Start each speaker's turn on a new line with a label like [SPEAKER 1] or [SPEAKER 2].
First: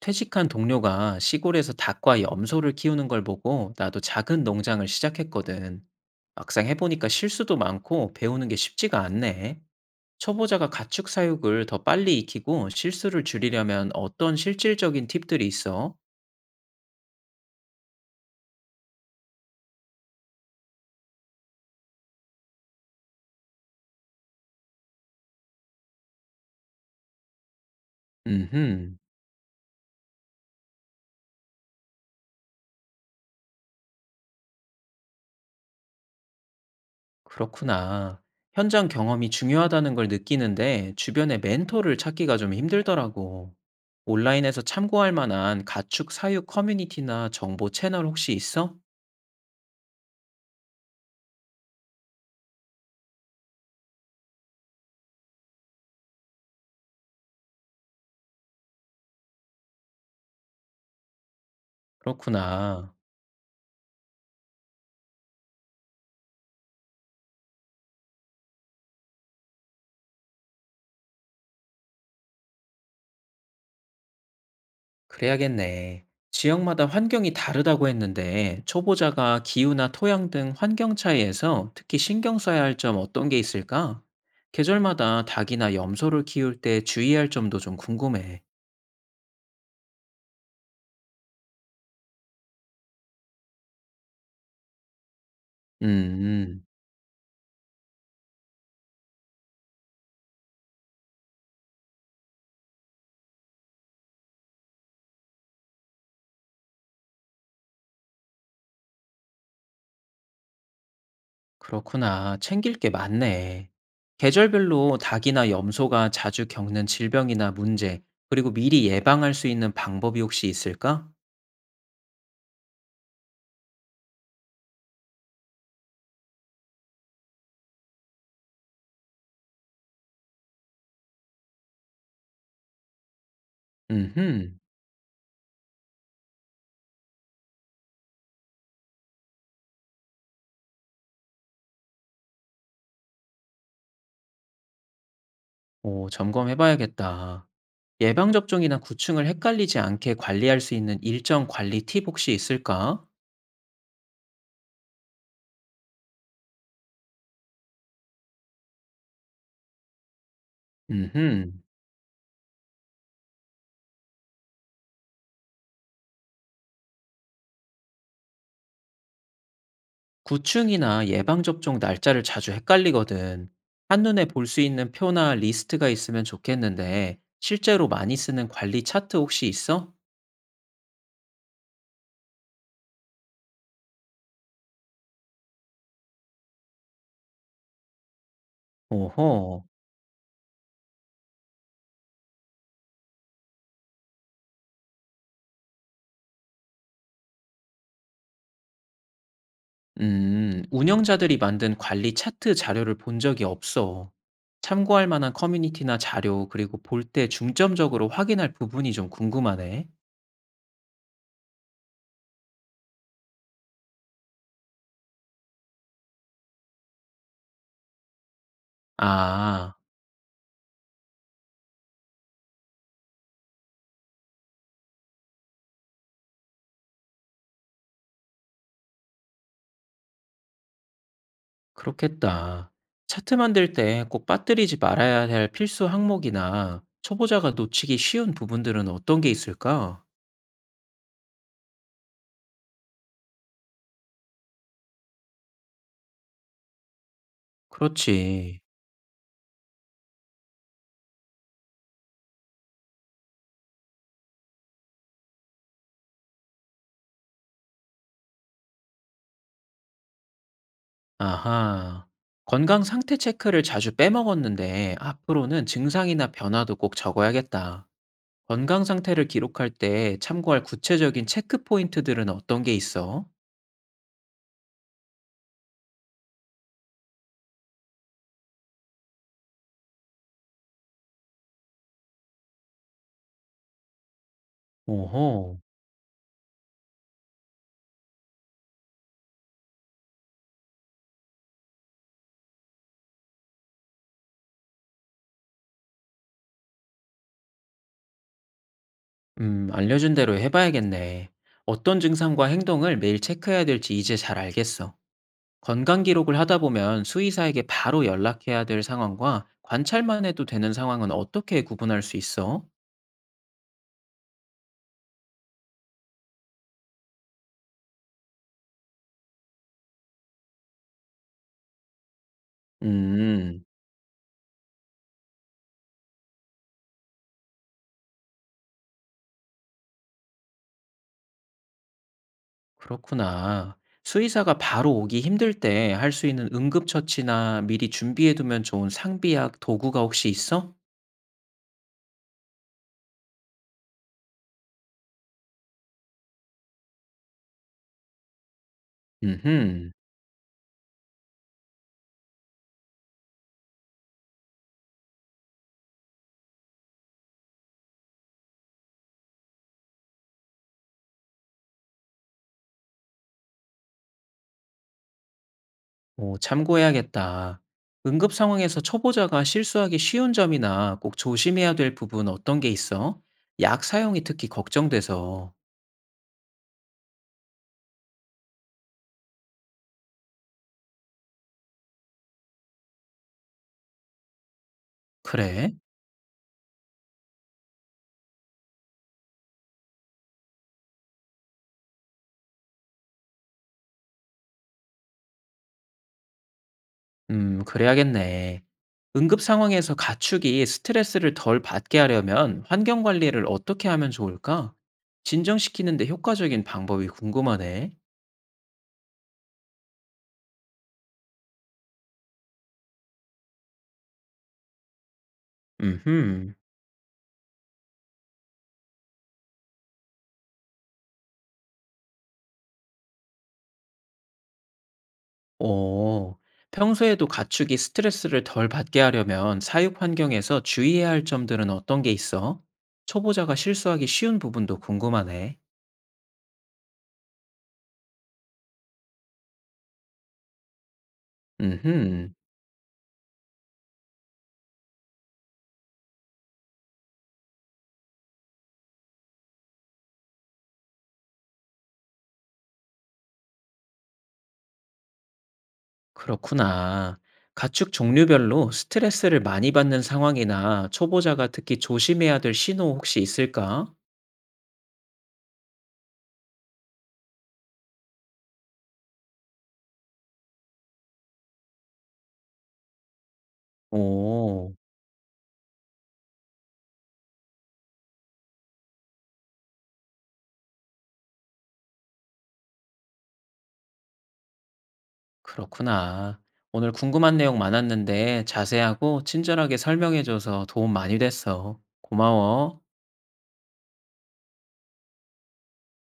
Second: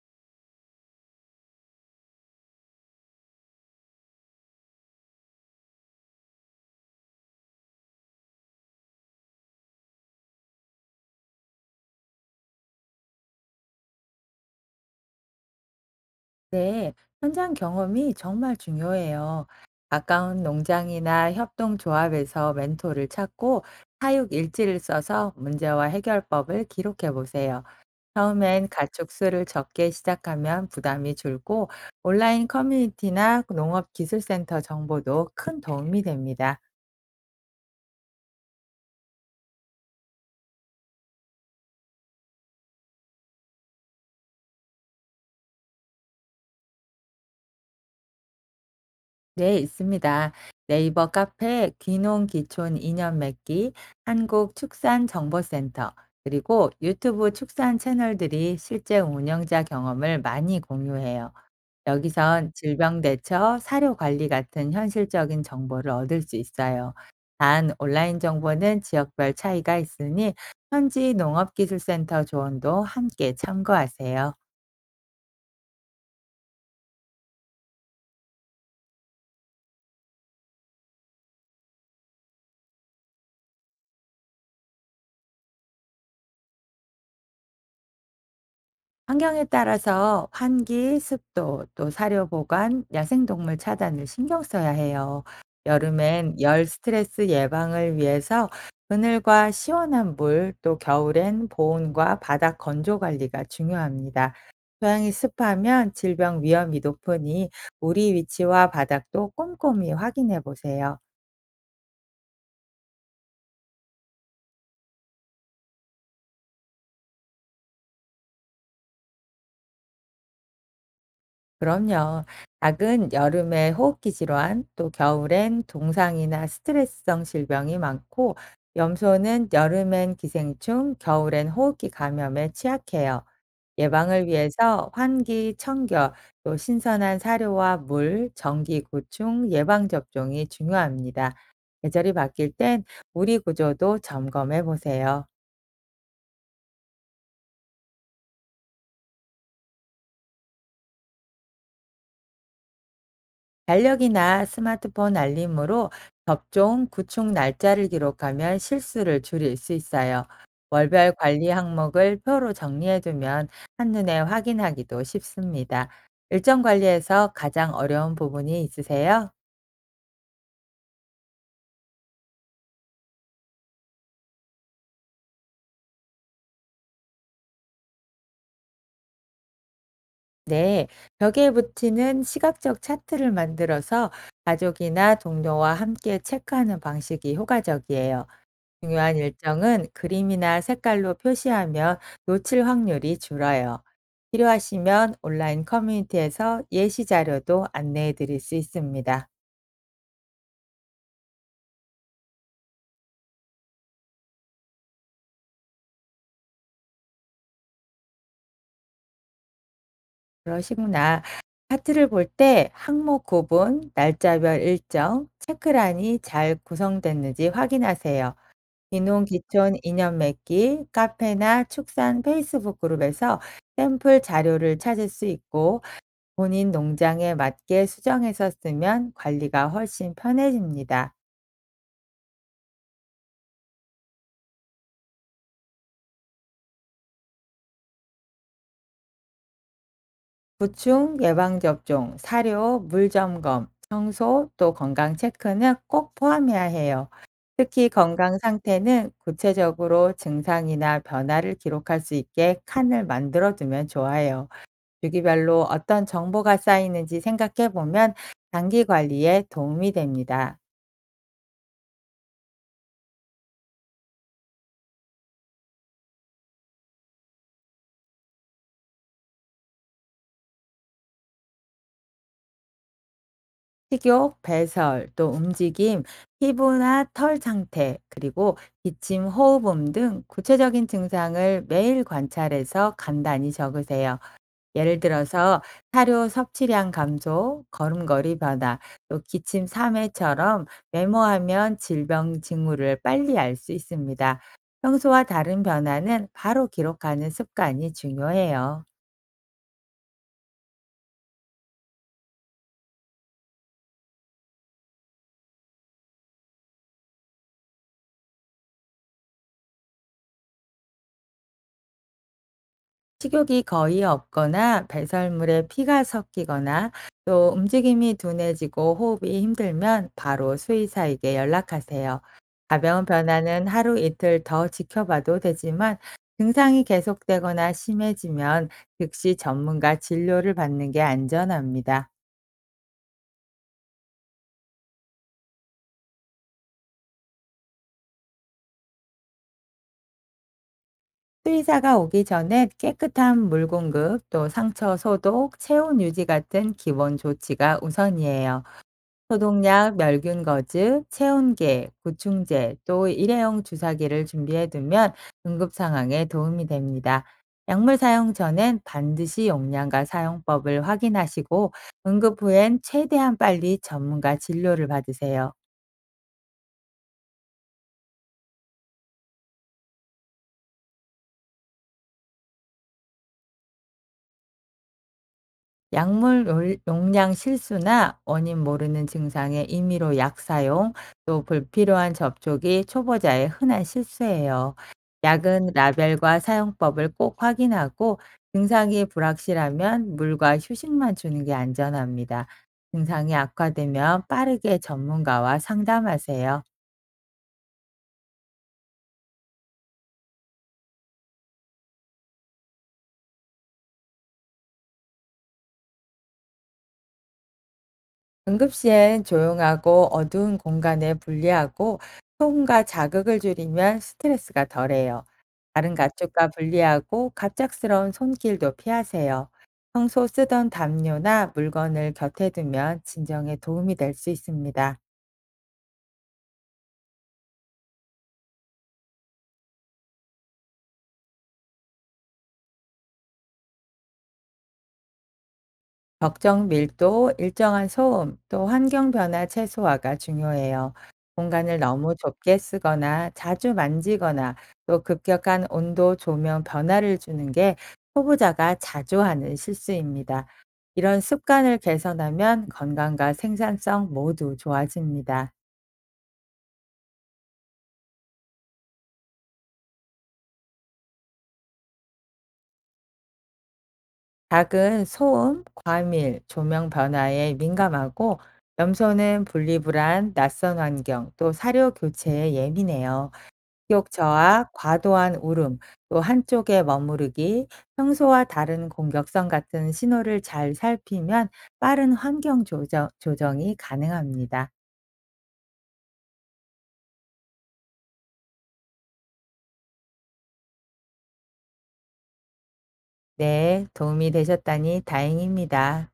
[SPEAKER 1] 퇴직한 동료가 시골에서 닭과 염소를 키우는 걸 보고 나도 작은 농장을 시작했거든. 막상 해보니까 실수도 많고 배우는 게 쉽지가 않네. 초보자가 가축 사육을 더 빨리 익히고 실수를 줄이려면 어떤 실질적인 팁들이 있어?
[SPEAKER 2] 네, 현장 경험이 정말 중요해요. 가까운 농장이나 협동조합에서 멘토를 찾고 사육 일지를 써서 문제와 해결법을 기록해 보세요. 처음엔
[SPEAKER 1] 음흠,
[SPEAKER 2] 가축 수를 적게 시작하면 부담이 줄고 온라인 커뮤니티나 농업기술센터 정보도 큰 도움이 됩니다.
[SPEAKER 1] 그렇구나. 현장 경험이 중요하다는 걸 느끼는데 주변에 멘토를 찾기가 좀 힘들더라고. 온라인에서 참고할 만한 가축 사육 커뮤니티나 정보 채널 혹시 있어?
[SPEAKER 2] 네, 있습니다. 네이버 카페 귀농 귀촌 인연 맺기, 한국 축산 정보센터, 그리고 유튜브 축산 채널들이 실제 운영자 경험을 많이 공유해요. 여기선
[SPEAKER 1] 그렇구나.
[SPEAKER 2] 질병 대처, 사료 관리 같은 현실적인 정보를 얻을 수 있어요. 단, 온라인 정보는 지역별 차이가 있으니 현지 농업기술센터 조언도 함께 참고하세요.
[SPEAKER 1] 그래야겠네. 지역마다 환경이 다르다고 했는데, 초보자가 기후나 토양 등 환경 차이에서 특히 신경 써야 할 점 어떤 게 있을까? 계절마다 닭이나 염소를 키울 때 주의할 점도 좀 궁금해.
[SPEAKER 2] 환경에 따라서 환기, 습도, 또 사료 보관, 야생동물 차단을 신경 써야 해요. 여름엔
[SPEAKER 1] 음,
[SPEAKER 2] 열 스트레스 예방을 위해서 그늘과 시원한 물, 또 겨울엔 보온과 바닥 건조 관리가 중요합니다. 토양이 습하면 질병 위험이 높으니 우리 위치와 바닥도 꼼꼼히 확인해 보세요.
[SPEAKER 1] 그렇구나. 챙길 게 많네. 계절별로 닭이나 염소가 자주 겪는 질병이나 문제, 그리고 미리 예방할 수 있는 방법이 혹시 있을까?
[SPEAKER 2] 그럼요. 닭은 여름에 호흡기 질환, 또 겨울엔 동상이나 스트레스성 질병이 많고, 염소는 여름엔 기생충, 겨울엔 호흡기 감염에 취약해요. 예방을
[SPEAKER 1] 음흠,
[SPEAKER 2] 위해서 환기, 청결, 또 신선한 사료와 물, 전기 구충, 예방접종이 중요합니다. 계절이 바뀔 땐 우리 구조도 점검해 보세요.
[SPEAKER 1] 오, 점검해봐야겠다. 예방 접종이나 구충을 헷갈리지 않게 관리할 수 있는 일정 관리 팁 혹시 있을까?
[SPEAKER 2] 달력이나 스마트폰 알림으로 접종, 구축 날짜를 기록하면 실수를 줄일 수 있어요. 월별 관리
[SPEAKER 1] 음흠.
[SPEAKER 2] 항목을 표로 정리해두면 한눈에 확인하기도 쉽습니다. 일정 관리에서 가장 어려운 부분이 있으세요?
[SPEAKER 1] 구충이나 예방 접종 날짜를 자주 헷갈리거든. 한눈에 볼 수 있는 표나 리스트가 있으면 좋겠는데 실제로 많이 쓰는 관리 차트 혹시 있어?
[SPEAKER 2] 네, 벽에 붙이는 시각적 차트를 만들어서 가족이나 동료와 함께 체크하는 방식이 효과적이에요. 중요한
[SPEAKER 1] 오호.
[SPEAKER 2] 일정은 그림이나 색깔로 표시하면 놓칠 확률이 줄어요. 필요하시면 온라인 커뮤니티에서 예시 자료도 안내해 드릴 수 있습니다.
[SPEAKER 1] 운영자들이 만든 관리 차트 자료를 본 적이 없어. 참고할 만한 커뮤니티나 자료, 그리고 볼 때 중점적으로 확인할 부분이 좀 궁금하네.
[SPEAKER 2] 그러시구나. 차트를 볼 때 항목 구분, 날짜별 일정, 체크란이 잘 구성됐는지 확인하세요. 귀농
[SPEAKER 1] 아,
[SPEAKER 2] 기촌 인연 맺기, 카페나 축산 페이스북 그룹에서 샘플 자료를 찾을 수 있고 본인 농장에 맞게 수정해서 쓰면 관리가 훨씬 편해집니다.
[SPEAKER 1] 그렇겠다. 차트 만들 때 꼭 빠뜨리지 말아야 할 필수 항목이나 초보자가 놓치기 쉬운 부분들은 어떤 게 있을까?
[SPEAKER 2] 구충, 예방접종, 사료, 물점검, 청소, 또 건강 체크는 꼭 포함해야 해요. 특히 건강
[SPEAKER 1] 그렇지.
[SPEAKER 2] 상태는 구체적으로 증상이나 변화를 기록할 수 있게 칸을 만들어두면 좋아요. 주기별로 어떤 정보가 쌓이는지 생각해 보면 장기 관리에 도움이 됩니다.
[SPEAKER 1] 아하. 건강 상태 체크를 자주 빼먹었는데 앞으로는 증상이나 변화도 꼭 적어야겠다. 건강 상태를 기록할 때 참고할 구체적인 체크 포인트들은 어떤 게 있어?
[SPEAKER 2] 식욕, 배설, 또 움직임, 피부나 털 상태, 그리고 기침, 호흡음 등 구체적인 증상을 매일 관찰해서 간단히 적으세요. 예를
[SPEAKER 1] 오호.
[SPEAKER 2] 들어서 사료 섭취량 감소, 걸음걸이 변화, 또 기침 3회처럼 메모하면 질병 징후를 빨리 알 수 있습니다. 평소와 다른 변화는 바로 기록하는 습관이 중요해요.
[SPEAKER 1] 알려준 대로 해봐야겠네. 어떤 증상과 행동을 매일 체크해야 될지 이제 잘 알겠어. 건강 기록을 하다 보면 수의사에게 바로 연락해야 될 상황과 관찰만 해도 되는 상황은 어떻게 구분할 수 있어?
[SPEAKER 2] 식욕이 거의 없거나 배설물에 피가 섞이거나 또 움직임이 둔해지고 호흡이 힘들면 바로 수의사에게 연락하세요. 가벼운
[SPEAKER 1] 음,
[SPEAKER 2] 변화는 하루 이틀 더 지켜봐도 되지만 증상이 계속되거나 심해지면 즉시 전문가 진료를 받는 게 안전합니다.
[SPEAKER 1] 그렇구나. 수의사가 바로 오기 힘들 때 할 수 있는 응급처치나 미리 준비해두면 좋은 상비약, 도구가 혹시 있어?
[SPEAKER 2] 수의사가 오기 전에 깨끗한 물 공급, 또 상처 소독, 체온 유지 같은 기본 조치가 우선이에요.
[SPEAKER 1] 음흠,
[SPEAKER 2] 소독약, 멸균거즈, 체온계, 구충제, 또 일회용 주사기를 준비해 두면 응급 상황에 도움이 됩니다. 약물 사용 전엔 반드시 용량과 사용법을 확인하시고 응급 후엔 최대한 빨리 전문가 진료를 받으세요.
[SPEAKER 1] 오, 참고해야겠다. 응급 상황에서 초보자가 실수하기 쉬운 점이나 꼭 조심해야 될 부분 어떤 게 있어? 약 사용이 특히 걱정돼서.
[SPEAKER 2] 약물 용량 실수나 원인 모르는 증상의 임의로 약 사용, 또 불필요한 접촉이 초보자의 흔한 실수예요. 약은
[SPEAKER 1] 그래?
[SPEAKER 2] 라벨과 사용법을 꼭 확인하고 증상이 불확실하면 물과 휴식만 주는 게 안전합니다. 증상이 악화되면 빠르게 전문가와 상담하세요.
[SPEAKER 1] 그래야겠네. 응급 상황에서 가축이 스트레스를 덜 받게 하려면 환경 관리를 어떻게 하면 좋을까? 진정시키는데 효과적인 방법이 궁금하네.
[SPEAKER 2] 응급시엔 조용하고 어두운 공간에 분리하고 소음과 자극을 줄이면 스트레스가 덜해요. 다른 가축과
[SPEAKER 1] 음흠.
[SPEAKER 2] 분리하고 갑작스러운 손길도 피하세요. 평소 쓰던 담요나 물건을 곁에 두면 진정에 도움이 될 수 있습니다.
[SPEAKER 1] 오, 평소에도 가축이 스트레스를 덜 받게 하려면 사육 환경에서 주의해야 할 점들은 어떤 게 있어? 초보자가 실수하기 쉬운 부분도 궁금하네.
[SPEAKER 2] 적정 밀도, 일정한 소음, 또 환경 변화 최소화가 중요해요. 공간을 너무
[SPEAKER 1] 음흠.
[SPEAKER 2] 좁게 쓰거나 자주 만지거나 또 급격한 온도, 조명 변화를 주는 게 초보자가 자주 하는 실수입니다. 이런 습관을 개선하면 건강과 생산성 모두 좋아집니다.
[SPEAKER 1] 그렇구나. 가축 종류별로 스트레스를 많이 받는 상황이나 초보자가 특히 조심해야 될 신호 혹시 있을까?
[SPEAKER 2] 닭은 소음, 과밀, 조명 변화에 민감하고 염소는 분리불안, 낯선 환경, 또 사료 교체에 예민해요. 기억 저하,
[SPEAKER 1] 오,
[SPEAKER 2] 과도한 울음, 또 한쪽에 머무르기, 평소와 다른 공격성 같은 신호를 잘 살피면 빠른 환경 조정, 조정이 가능합니다.
[SPEAKER 1] 그렇구나. 오늘 궁금한 내용 많았는데 자세하고 친절하게 설명해줘서 도움 많이 됐어. 고마워.
[SPEAKER 2] 네, 도움이 되셨다니 다행입니다.